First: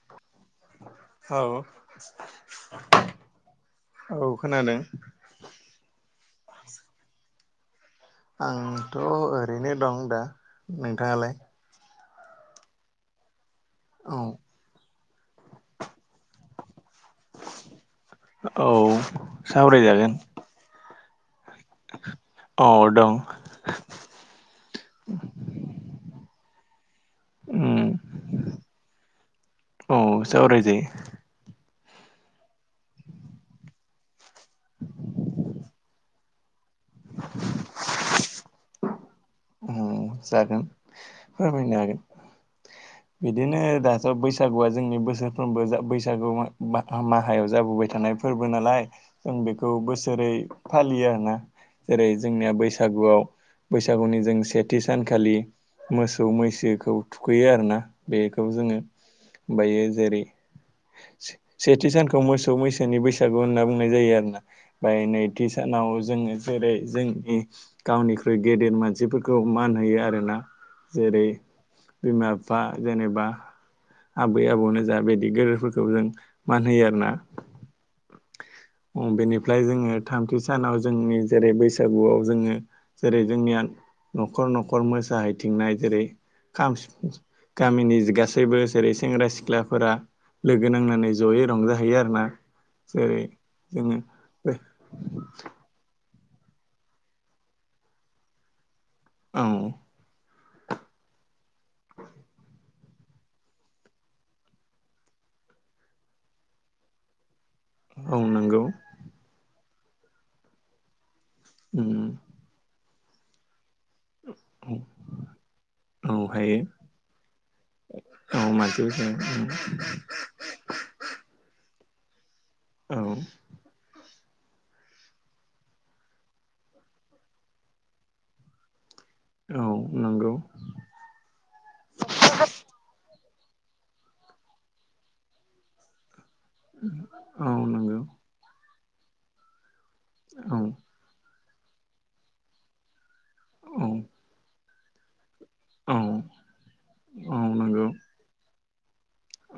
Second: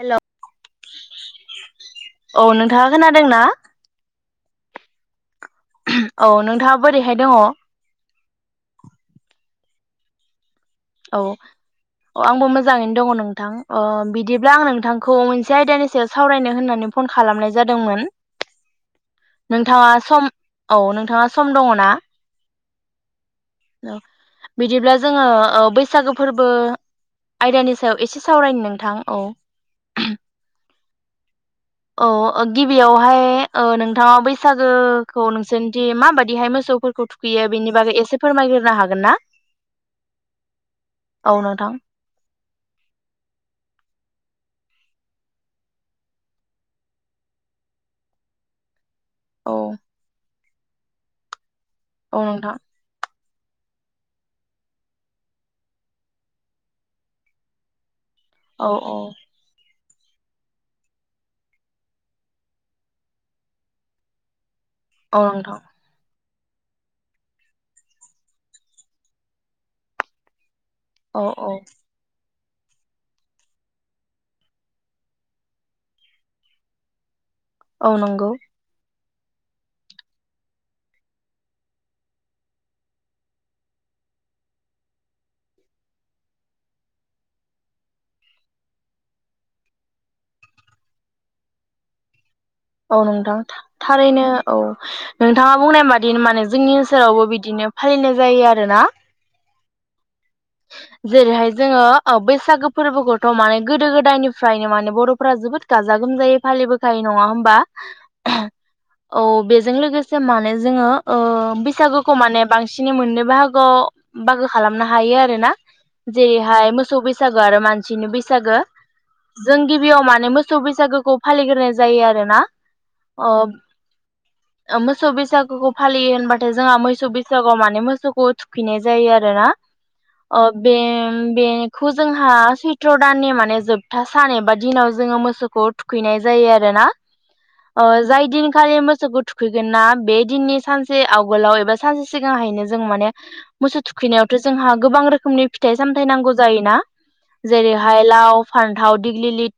Hello औ औ नोंथाङा खोनादों ना? औ खोनादों। औ नोंथाङा बोरैहाय दङ? औ आंथ' ओरैनो दं दा। नोंथाङालाय। अ आंबो मोजाङैनो दङ नोंथां। ओ औ बिदिब्ला आं नोंथांखौ मोनसे आयदानि सायाव सावरायनो होननानै फन खालामनाय जादोंमोन औ नोंथाङा सावरायजागोन सम औ नों सम दङ ना? औ दं। औ बिदिब्ला जोङो बैसागो फोरबो आयदानि उम सायाव एसे सावरायनि नोंथां औ। औ सावरायजायो औ गिबियावहाय नोंथाङा बैसागोखौ नोंसोरनिदि माबाददिहाय मोसौफोरखौ थुखैयो बेनि बागै एसे फोरमायग्रोनो हागोन ना? जागोन औ नोंथां फोरमायनो हागोन बिदिनो दाथ' बैसा बैसागुआ जोंनि बोसोरफ्रोमबो बैसागु माहा माहायाव जाबोबाय थानाय फोरबो नालाय। जों औ बेखौ बोसोरै फालियो आरोना जेरै औ जोंनिया नोंथां बैसागुआव बैसागुनि जों सेथि सानखालि मोसौ- मैसोखौ थुखैयो आरोना। बेखौ औ जोङो औ ओमफायो जेरै से-सेथि सानखौ मोसौ- मैसोनि बैसागु होनना बुंनाय जायो आरोना। ओमफ्राय औ नैथि नोंथां सानाव जोङो जेरै जोंनि गावनिख्रुइ गेदेर मानसिफोरखौ [unintelligible] मान होयो आरोना। औ जेरै औ बिमा बिफा जेनेबा आबै-आबौनो जा बिदि गोदोफोरखौ जों मान होयो आर ना। औ नंगौ। [unintelligible] बेनिफ्राय जोङो थामथि सानाव जोंनि जेरै बैसागुआव जोङो जेरै जोंनिया न'खर- न'खर मोसाहैथिंनाय जेरै खाम, सिफुं गामिनि गासैबो जेरै सेंग्रा -सिख्लाफोरा लोगो नांनानै जयै रंजाहैयो आरो ना। औ नोंथां थारैनो, औ नोंथाङा बुंनाय माने बिदिनो माने जोंनि ओनसोलावबो बिदिनो फालिनाय जायो आरो ना। औ। जेरैहाय जोङो बैसागो फोरबोखौथ' माने गोदो- गोदायनिफ्रायनो माने बर'फोरा जोबोद गाजा- गोमजायै फालिबोखायो नङा होमबा? औ नंगौ। औ बेजों लोगोसे माने जोङो अ उम बैसागुखौ माने बांसिन मोननै बाहागोआव बाहागो खालामनो हायो आरो। [unintelligible] औ हायो जेरैहाय मोसौ बैसागो आरो मानसिनि औ बैसागो मानसि बैसागु जों गिबियाव माने मोसौ बैसागोखौ फालिग्रोनाय जायो आरोना। औ अ। मोसौ बैसागुखौ फालियो होनबाथाय जोंहा मोसौ बैसागुआव माने मोसौखौ थुखैनाय जायो। जायो आरोना। औ नंगौ अ बे- बेखौ जोंहा सैथ्र' दाननि माने जोबथा सान एबा दिनाव जोङो मोसौखौ थुखैनाय जायो आरोना, औ ओ नंगौ जाय दिनखालि [unintelligible] [unintelligible] थुखैगोन ना। बे दिननि औ सानसेआव आगोलाव एबा सानसे सिगांहायनो जों माने मोसौ औ थुखैनायावथ' जोंहा गोबां रोखोम [unintelligible] फिथाइ औ -सामथायाइ नांगौ जायोना औ नंगौ जेरैहाय लाव फान्थाव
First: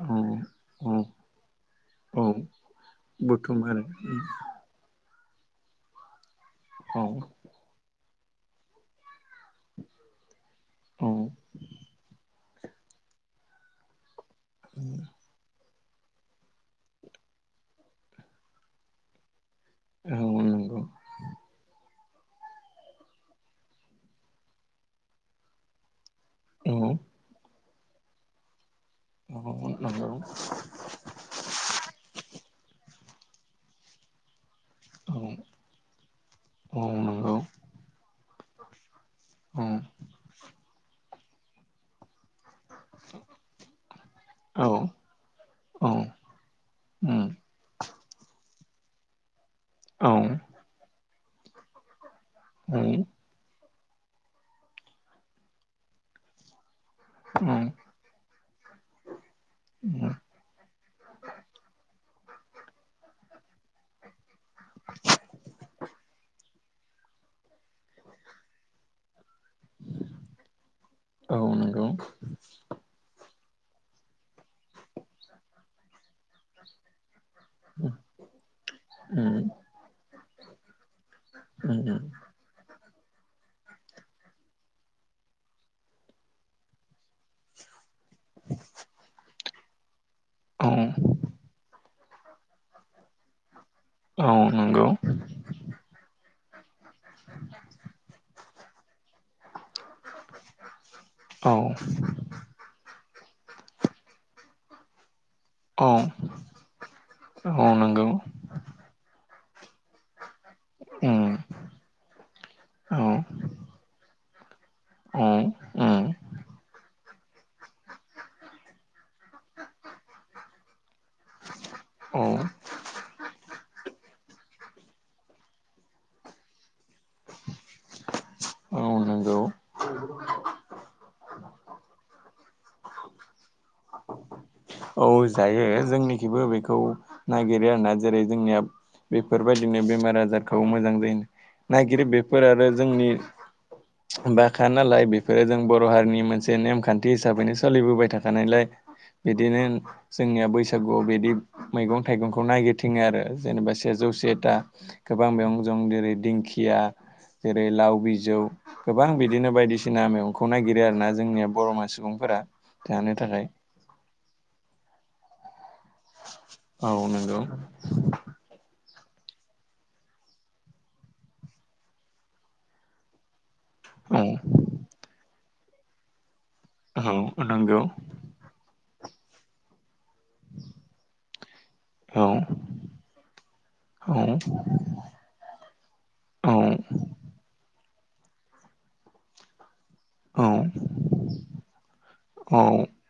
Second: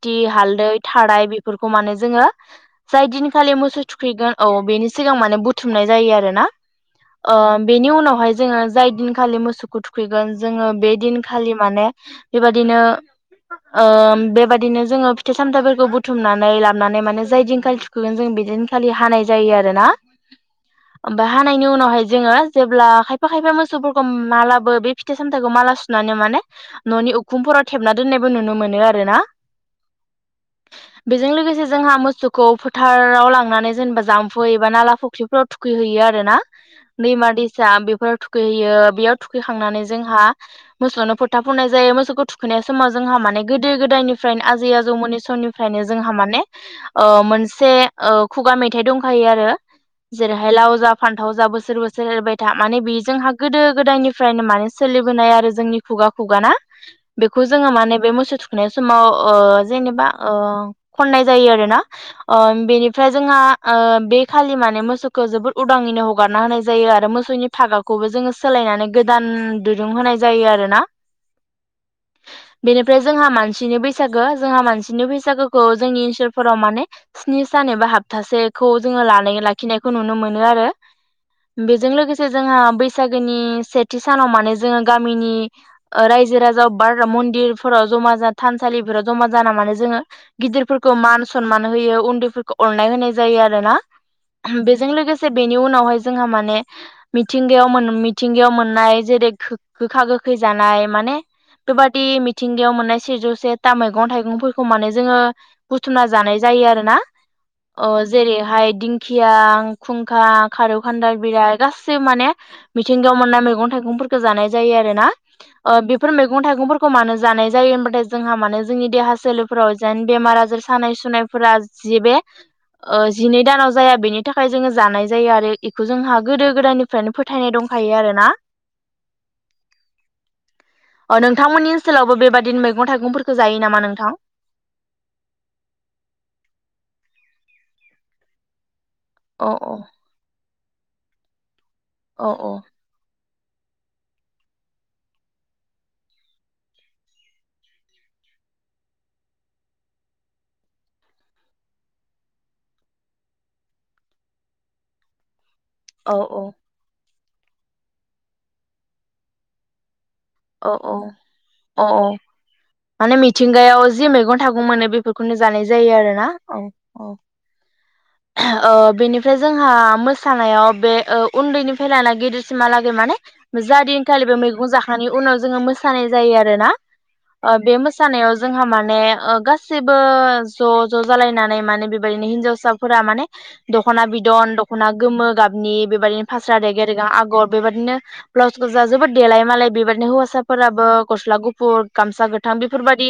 औ हालदै औ थाराय बेफोरखौ माने जोङो औ जाय दिनखालि बुथुम आरो मोसौ थुखैगोन औ बेनि सिगां माने बुथुमनाय जायो आरो ना। औ अ बेनि उनाव हाय जोङो जाय दिनखालि मोसौखौ थुखैगोन जोङो बे औ दिनखालि माने बेबदिनो ओम बेबायदिनो जोङो फिथाइ -सामथाइ फोर -खौ बुथुमनानै लाबानै माने जाय दिनखालि थुखगोन जों बिदिनखालि हानाय जायो आरो आरो ना औ नंगौ ओमफ्राय हानायनि उनावहाय जोङो जेब्ला खायफा खायफा मोसौफोरखौ मालाबो बे फिथाइ -सामथाइखौ माला सु नानै माने औ ननि उखुमफोराव खेबना दोननायबो नुनो मोनो आरो। आरो ना औ नंगौ बेजों लोगोसे जोंहा मोसौखौ फोथार फोराव लांनानै जेनेबा जाम्फु थुखैयोबा नाला औ फुख्रिफोराव थुखै हैैयो आरो ना औ दैमा नंगौ दैसा बेफोराव थुख खै हैयो बेयाव थुखै औ खांनानै ज जोंहा मोसौ नो फोथा फुननाय जायो मोसौखौ थु खैनाय समाव जोंहा माने गोदो गोदायनिफ्रायनो औ आजै आजौमोनोनि समनिफ्रायनो औ जोंहा माने उम ओ-मोनसे औ खुगा मेथाइ दंखायो आरो। औ जेर हाय लावजा फान्थाव जा बोसोर बोसोरे एर बाय दा माने औ बे जोंहा गोदो गोदाय निफ्रायनो माने सोलिबोनाय आरो जोंनि खुगा खुगा ना? बेखौ औ जोङो माने बे मोसौ थु नाय समाव अ जेनेबा अ खननाय जायो आरो ना। ओ बेनिफ्राय जोंहा ओ बे खालि माने मोसौखौ जोबोद उदाङैनो हगारना होनाय जाय जायो आरो मोसौनि फागाखौबो जोङो सोलायनानै गोदान दुरुं होनाय जायो आरोना औ नंगौ बेनिफ्राय जोंहा मानसि सिनि बैसागो जोंहा मानसिनि बैसागोखौ जोंनि ओनसोलफोराव माने स्नि सान एबा हापथासेखौ जोङो उम लानानै लाखिनायखौ नुनो मोनो आरो उम बेजों लोगोसे जोंहा बैस सागोनि सेथि सानाव माने जोङो गामिनि ओ रायजो राजा बार मन्दिरफोराव जमा जा थानसालिफोराव जमा जाना मानो जोङो औ गिदिरफोरखौ मान सनमान होयो उन उन्दैफोरखौ अरनाय होनाय जायो आरो ना औ बेजों नंगौ लोगोसे बेनि उनावहाय जोंहा माने ने मिथिंगायाव मोन मिथिंगायाव मोननाय जेरै खो गोखा गो‌ खै जानाय माने औ बेबादि मिथिंगायाव मोननाय सेजौ से सेथा मैगं थाइगंफोरखौ माने जोङो औ बुथुमना जानाय जायो आरो ना औ अ नंगौ जेरैहाय दिंखिया ओ खुंखा खारौ खान्दाय उम बिलाय गासिबो माने औ मिथिंगायाव मोननाय मैगं थाइगंफोर गोजानाय जायो आरोना औ ओ बेफोर उम मैगं थाइगंफोरखौ मानो जानाय जायो होमबाथाय जोंहा मानोे जोंनि देहा सोलेरफोराव जेन बेमार आजार सानाय सुनायफोरा जि बे औ ओ जिनै दानाव जाया बेनि थाखाय जोङो जानाय जायो आरो इखौ जोंहा गोदो गोदायनि फ्रायनो फोथायनाय दंखायो आरो ना औ नोंगौ अ नोंथांमोननि ओनसोलावबो बेबादिनो मैगं थाइगंफोरखौ जायो नामा नोंथां औ जायो जोंनिखिबो बेखौ नागिरो आरोना जेरै जोंनिया बेफोर औ औ बायदिनो बेमार आजार खौ मोजां जायो नागिरो औ बेफोर औ आरो जोंनि बाखा नालाय बेफोरो जों बर हारिनि मोनसे नेमखान्थि हिसाबैनो सोलिबोबाय थाखानायलाय बिदिनो जोंनिया बैसागुआव बिदि मैगं थाइगंखौ नागिर थिंङो आरो जेनेबा सेजौ सेथा गोबां बेयाव दं जेरै औ औ दिंखिया जेरै लाव बिजौ गोबां बिदिनो बायदिसिना मेव खौ औ नायगिरो आरोना जोंनिया बरमा औ औ सुबुंफोरा थानो थाखाय थागौ मोनो बेफोरखौनो जानाय जा जायो आरोना औ औ ओ बेनिफ्राय जोंहा मोसानायाव बे ओ उन्दैनिफ्राय लाना गिदिरसिमहालागै माने जा दिनखालि औ बे मैगं जाखा जोङो मोसानाय जायो आरो आरो ना औ बे नंगौ मोसानायाव जोंहा माने ओ गासि बो ज' ज' जालायनानै माने औ बेबादिनो हिनजावसाफोरा माने दख'ना बिदन दख'ना गोमो गाबनि बेबादिनो औ फास्रा रेगे रेगा आगर बेबादिनो ब्लाउसखौजा जोबोद देलायो मालाय बेबा हौवासाफोराबो गस्ला गुफुर गामसा गोथां औ बेफोरबादि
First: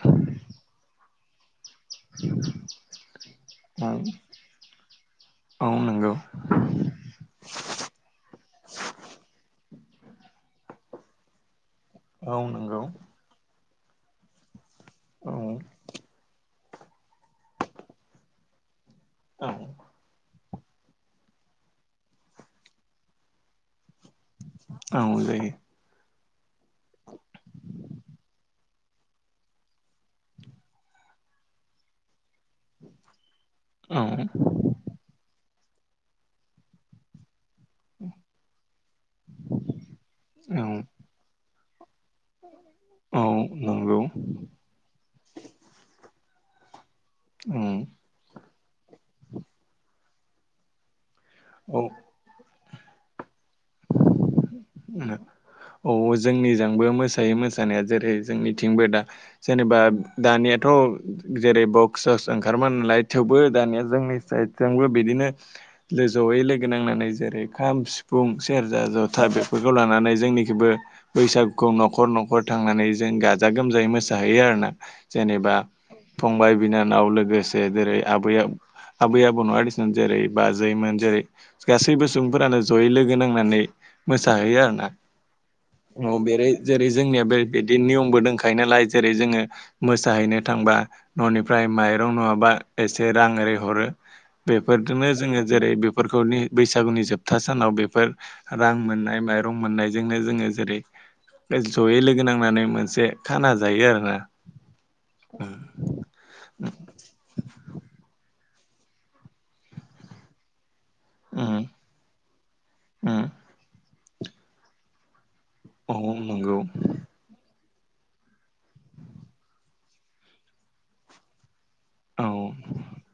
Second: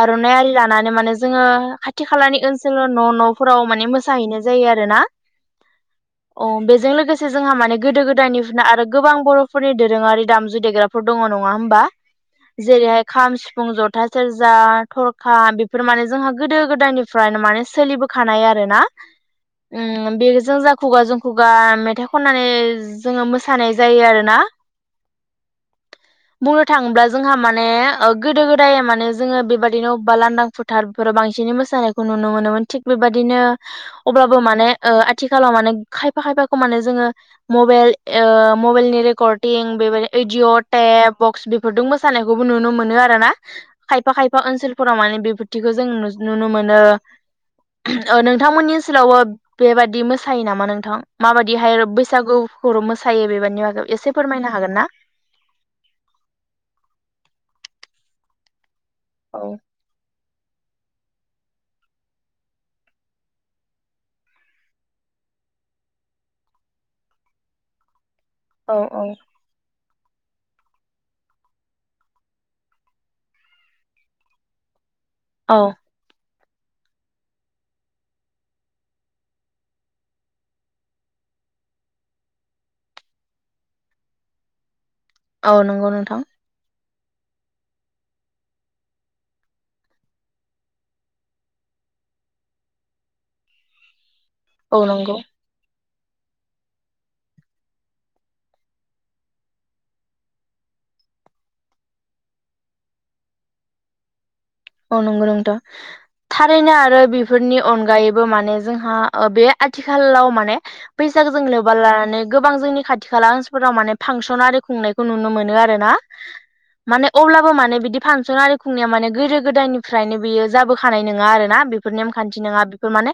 आरनाइ आरि लानानै माने जोङो खाथि खालानि ओनसोलाव न' न'फोराव माने औ मोसाहैनाय जायो आरोना औ नंगौ अ बेजों लोगोसे जोंहा माने गोदो गोदायनिफिनो आरो गोबां बरफोरनि दोरोङारि दामजु [unintelligible] फोर दङ नङा होमबा औ नंगौ जेरैहाय खाम सि फुं जथा सेरजा थरखा औ बेफोर माने जोंहा गोदो गो यनिफ्रायनो माने सोलिबोखानाय आरो ना। औ उम बे जों जा खुगा जों खुगा मेथाइ खननानै जोङो मोसानाय जायो आरोना औ जायो बुंनो थांब्ला जोंहा माने ओ गोदो गोदाय माने जोङो बेबादिनो अब्बा लांदां फोथारफोराव बांसिनै मोसानायखौ नु नो मोनोमोन थिक बेबादिनो औ अब्लाबो माने ओ आथिखालाव माने खायफा खायफाखौ माने जोङो मबेइल ओ मबेइलनि रेकर्डिं बेबाय औ एदिअद ए बक्स हरदों- जानायखौबो नुनो मोनो औ आरोना नंगौ खायफा खायफा ओनसोलफोराव माने बिबुथिखौ जों नु नुनो मोनो औ ओ नोंथांमोननि ओनसोलावबो बेबायादि मो सायो नामा नोंथां माबादिहाय बैसागु बर' मोसायो बेबारनि मागाव एसे फोरमायनो हागोन ना? औ जोंनिजोंबो मोसायो मोसानाया जेरै जोंनिथिंबो दा औ जेनेबा दानियाथ' जेरै बक्सस ओंखारोमा नालाय थेवबो दानिया जोंनि साइडजोंबो बिदिनो लोगो जयै लोगो नांनानै जेरै खाम सि फुं औ सेरजा जथ औ बेखौ लानानै जोंनिखौबो बैसागुखौ न'खर न'खर थांनानै जों गाजा गोमजायै मोसाहैयो आरो ना। जेनेबा औ फंबाय बिनानाव लोगोसे जेरै आबैआब आबै आबौ न'ङा दिसुन जेरै बाजैमोन जेरै गासैबो सुबुंफोरानो जयै लोगो नांनानै मोसाहैयो आरो ना। औ नंगौ नोंथां। जेरै जोंनिया बे बिदिनो नियमबो दंखायो नालाय जेरै जोङो मोसाहैनो थांबा न'निफ्राय माइरं नङाबा एसे रां ओरै हरो। औ बेफोरजोंनो नंगौ जोङो जेरै बिब फोरनि बैसागुनि जोबथा सानाव बेफोर रां मोननाय माइरं मोननायजोंनो जोङो जेरै जयै लोगो नांनानै मोनसे खाना जायो आरो ना। औ नंगौ नंथ' थारैनो आरो बेफोरनि अनगायैबो माने हा बे आथिखालाव माने फैसाखौ जों उम लोबा लानानै गोबां जोंनि खाथि उम खाला ओनसोलफोराव माने फांसन खुंनायखौ नुनो मोनो। आरोना औ नंगौ माने अब्लाबो माने बिद - दि फांसन आरो खुंया माने गोदो गोदायनिफ्रायनो बियो जाबोखानाय नङा आरोना बे बेफोर औ नेमखान्थि नङा बेफोर माने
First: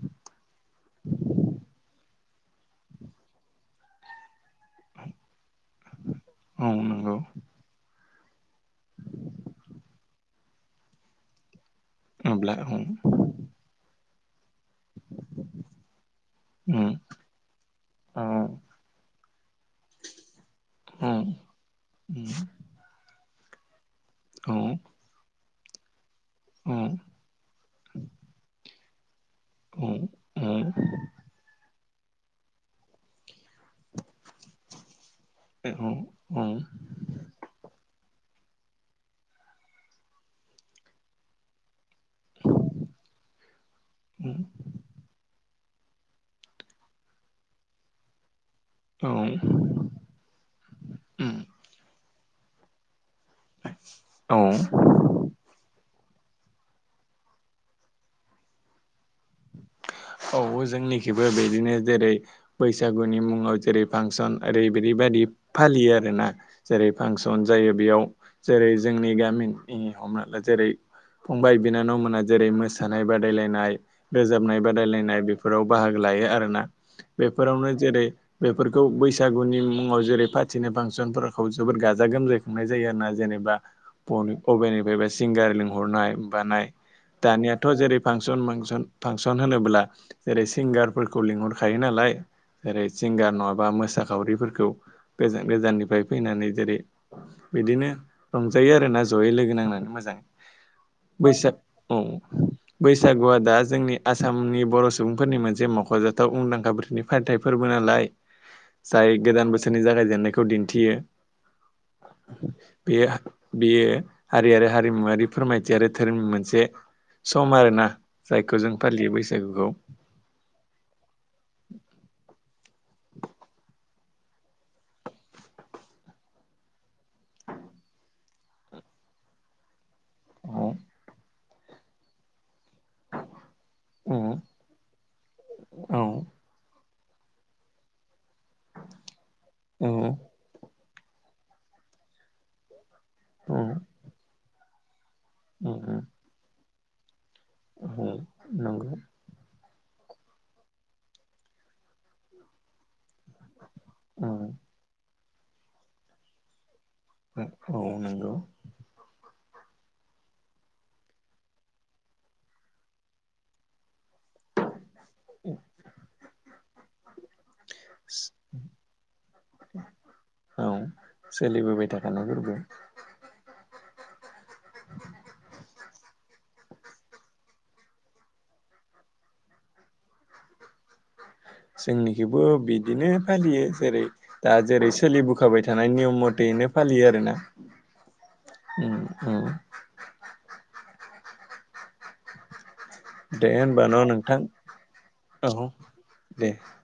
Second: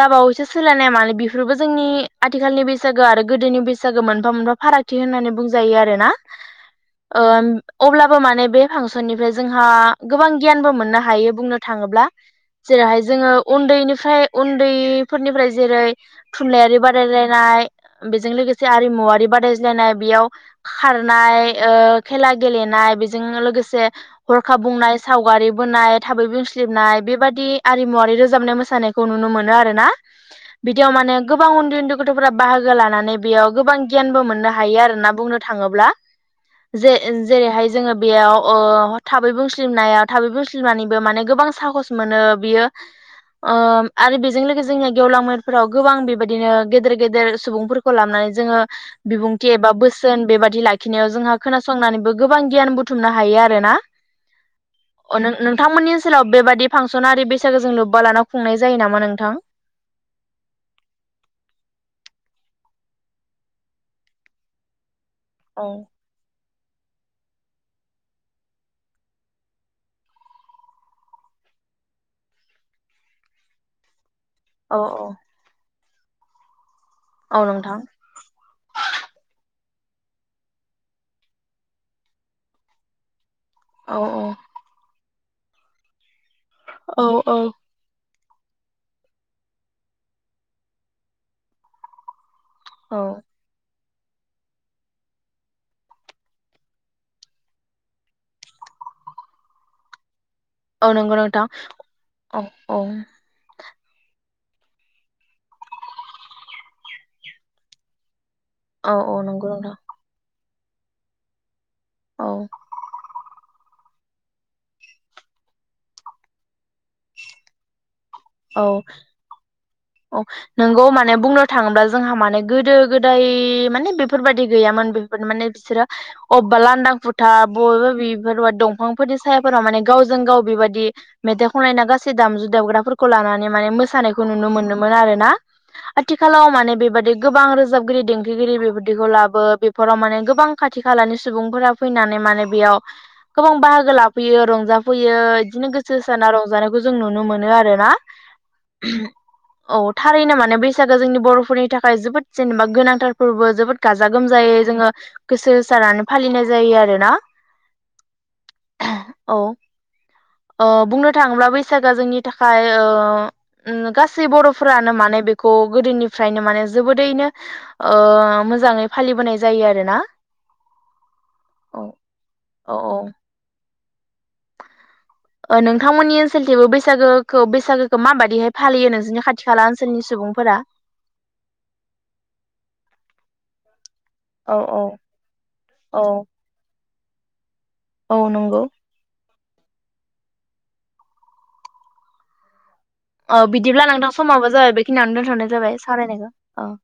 दाबावैसो सोलायनाया मानो बेफोरबो जोंनि - आथिखालनि बैसागो आरो गोदोनि बैसागो मोनफा मोनफा फारागथि होननानै बुं जायो आरोना औ नंगौ ओम अब्ला माने बे फांसननिफ्राय जोंहा गोबां गियानबो मोननो हायो बुंनो थाङोब्ला अब्ला औ जेरैहाय जोङो उन्दैनिफ्राय उन दैफोरनिफ्राय जेरै थुनलाइारि उम बादायलायनाय औ बेजों लोगोसे आरिमुवारि बाद दाययज्लायनाय बेयाव औ खारनाय ओ उम खेला गेलेनाय बिदि जोंङो लोगोसे औ हरखाब बुंनाय बारि बोनाय थाबै औ बुंसलिबनाय बेबादि आरिमुवारि रोजाबनाय मोसानायखौ खौ नुनो मोनो ना आरो औ ना बिदियाव माने गोबां उन्दै -उन्दै गथ'फोरा बाहागो लानानै बेयाव गोबां गियानबो मोननो हायो आरोना बुंनो औ थाङोब्ला औ जे- जेरै हाय जोङो बेयाव ओ थाबै बुंस्लु सिलमनायाव थाबै बुंस्लिम नानैबो माने गोबां साहस मोनो बियो ओ आरो उम बेजों लोगोजो जोंनिया गेवलां मेल फोराव गोबां बेबायदिनो गेदेर -गेदेर सुबुंफोरखौ लाबनानै जोङो औ बिबुंथि एबा बोसोन बेबादि लाखिनायाव जोंहा उम, खोनासंनानैबो गोबां गियान बुथुम बुथुमनो हायो आरो ना। औ अ नों नोंथांमोननि नि ओनसाव बेबायदि फांसनारि बैसागो जों लोब्बा लाना खुंनाय जायो नामा नों औ जोंनिखिबो बिदिनो जेरै बैसागुनि मुङाव जेरै फांसन ओरै बिदिबायदि औ फालियो आरो ना जेरै फांसन जायो बेयाव जेरै जोंनि गामिनि हमना जेरै फंबाय बिनानाव मोना जेरै मोसानाय बादायलायनाय रोजाबनाय औ बादायलायनाय बेफोराव बाहागो लायो आरोना औ बेफोरावनो नोंथां जेरै बेफोरखौ बैसागुनि मुङाव जेरै फाथिनाय फांसनफोरखौ जोबोद गाजा गोमजाय खुंनाय जायो आरोना जेनबा औ अबनिफ्राय। सिंगार लिंहरनाय। बानाय औ औ दानियाथ' जेरै फांसन मांसन फांसन होनोब्ला जेरै सिंगारफोरखौ लिंहरखायो नालाय जेरै औ सिंगार नङाबा मोसा खावरिफोरखौ गोजान गोजाननिफ्राय फैनानै जेरै बिदिनो रंजायो आरो ना जयै लोगो नांनानै मोजाङै औ नंगौ बैस नोंथां अ औ औ बैसागुआ दा जोंनि आसामनि बर' सुबुंफोरनि मोनसे मख'जाथाव मुंदांखा [unintelligible] फालिथायाइ फोरबो नालाय औ जाय औ गोदान नंगौ नोंथां बोसोरनि जागायजेननायखौ दि थियो। औ बे बेयो हारि आरो हारिमुवारि फोरमायथि आरो धोरोमनि मोनसे सम आरोना जायखौ जों। फालियो [unintelligible] बैसागुखौ औ नोंगौ माने बुंनो थाङोब्ला जोंहा माने गोदो गोदाय मान माने बेफोरबायादि गैयामोन बेफोर माने बिसोरो अबेबा बेफोर बालि गैयामोन बेफोर बादि माने बिसोरो बसेड़ा लांदां फुथार बबेबा बेफोरब दंफांफोरनि सायाफोराव माने गावजों गाव औ बेबायदि मेथाइ खनलनायना गासै दामजु दामग्रा लानानै माने औ मोसानायखौ नुनो मोनोमोन आरोना औ आथिखालाव माने बेबायदि गोबां रोजाबगिरि दें [unintelligible] बेबदिखौ लाबो औ बेफोराव माने गोबां खाथि खाथि खालानि सुबुंफोरा फैनानै माने बेयाव गोबां औ बाहागो लाफैयो रंजाफैयो फैयो बिदिनो गोसो हो साना रंजानायखौ। जों नुनो मोनो आरो औ नंगौ। औ थारैनो माने बैसागोया जोंनि बर'फोरनि थाखाय जोबोद जेनेबा गोनांथार फोरबो जोबोद गाजा उम, गोमजायै जोङो। गोसो होसारनानै फालिनाय जायो आरो। औ नंगौ। औ। अ बुंनो थाङोब्ला बैसागोआ जोंनि थाखाय ओ उम गासै बर'फोरानो मानो नै बेखौ गोदोनिफ्रायनो माने जोबोदैनो ओ मोजाङै फालिबोनाय जायो आरोना औ औ सोलिबोबाय थाखानाय फोरबो औ औ। ओ नोंथांमोननि ओनसोलथिबो बैसागोखौ बैसागोखौ माबादिहाय फालियो नोंसोरनि खाथि खाला ओनसोलनि सुबुंफोरा। जोंनिखौबो बिदिनो फालियो जेरै। औ दा जेरै सोलिबोखाबाय थानाय औ नियम मथेैनो। फालियो आरोना। औ नंगौ उम उम। औ दे बिदिब्ला होनबा न' नोंथां समाबो जाबाय बेखिनियावनो दोनथ'नाय औ जाबाय दे। सावरायनायखौ औ।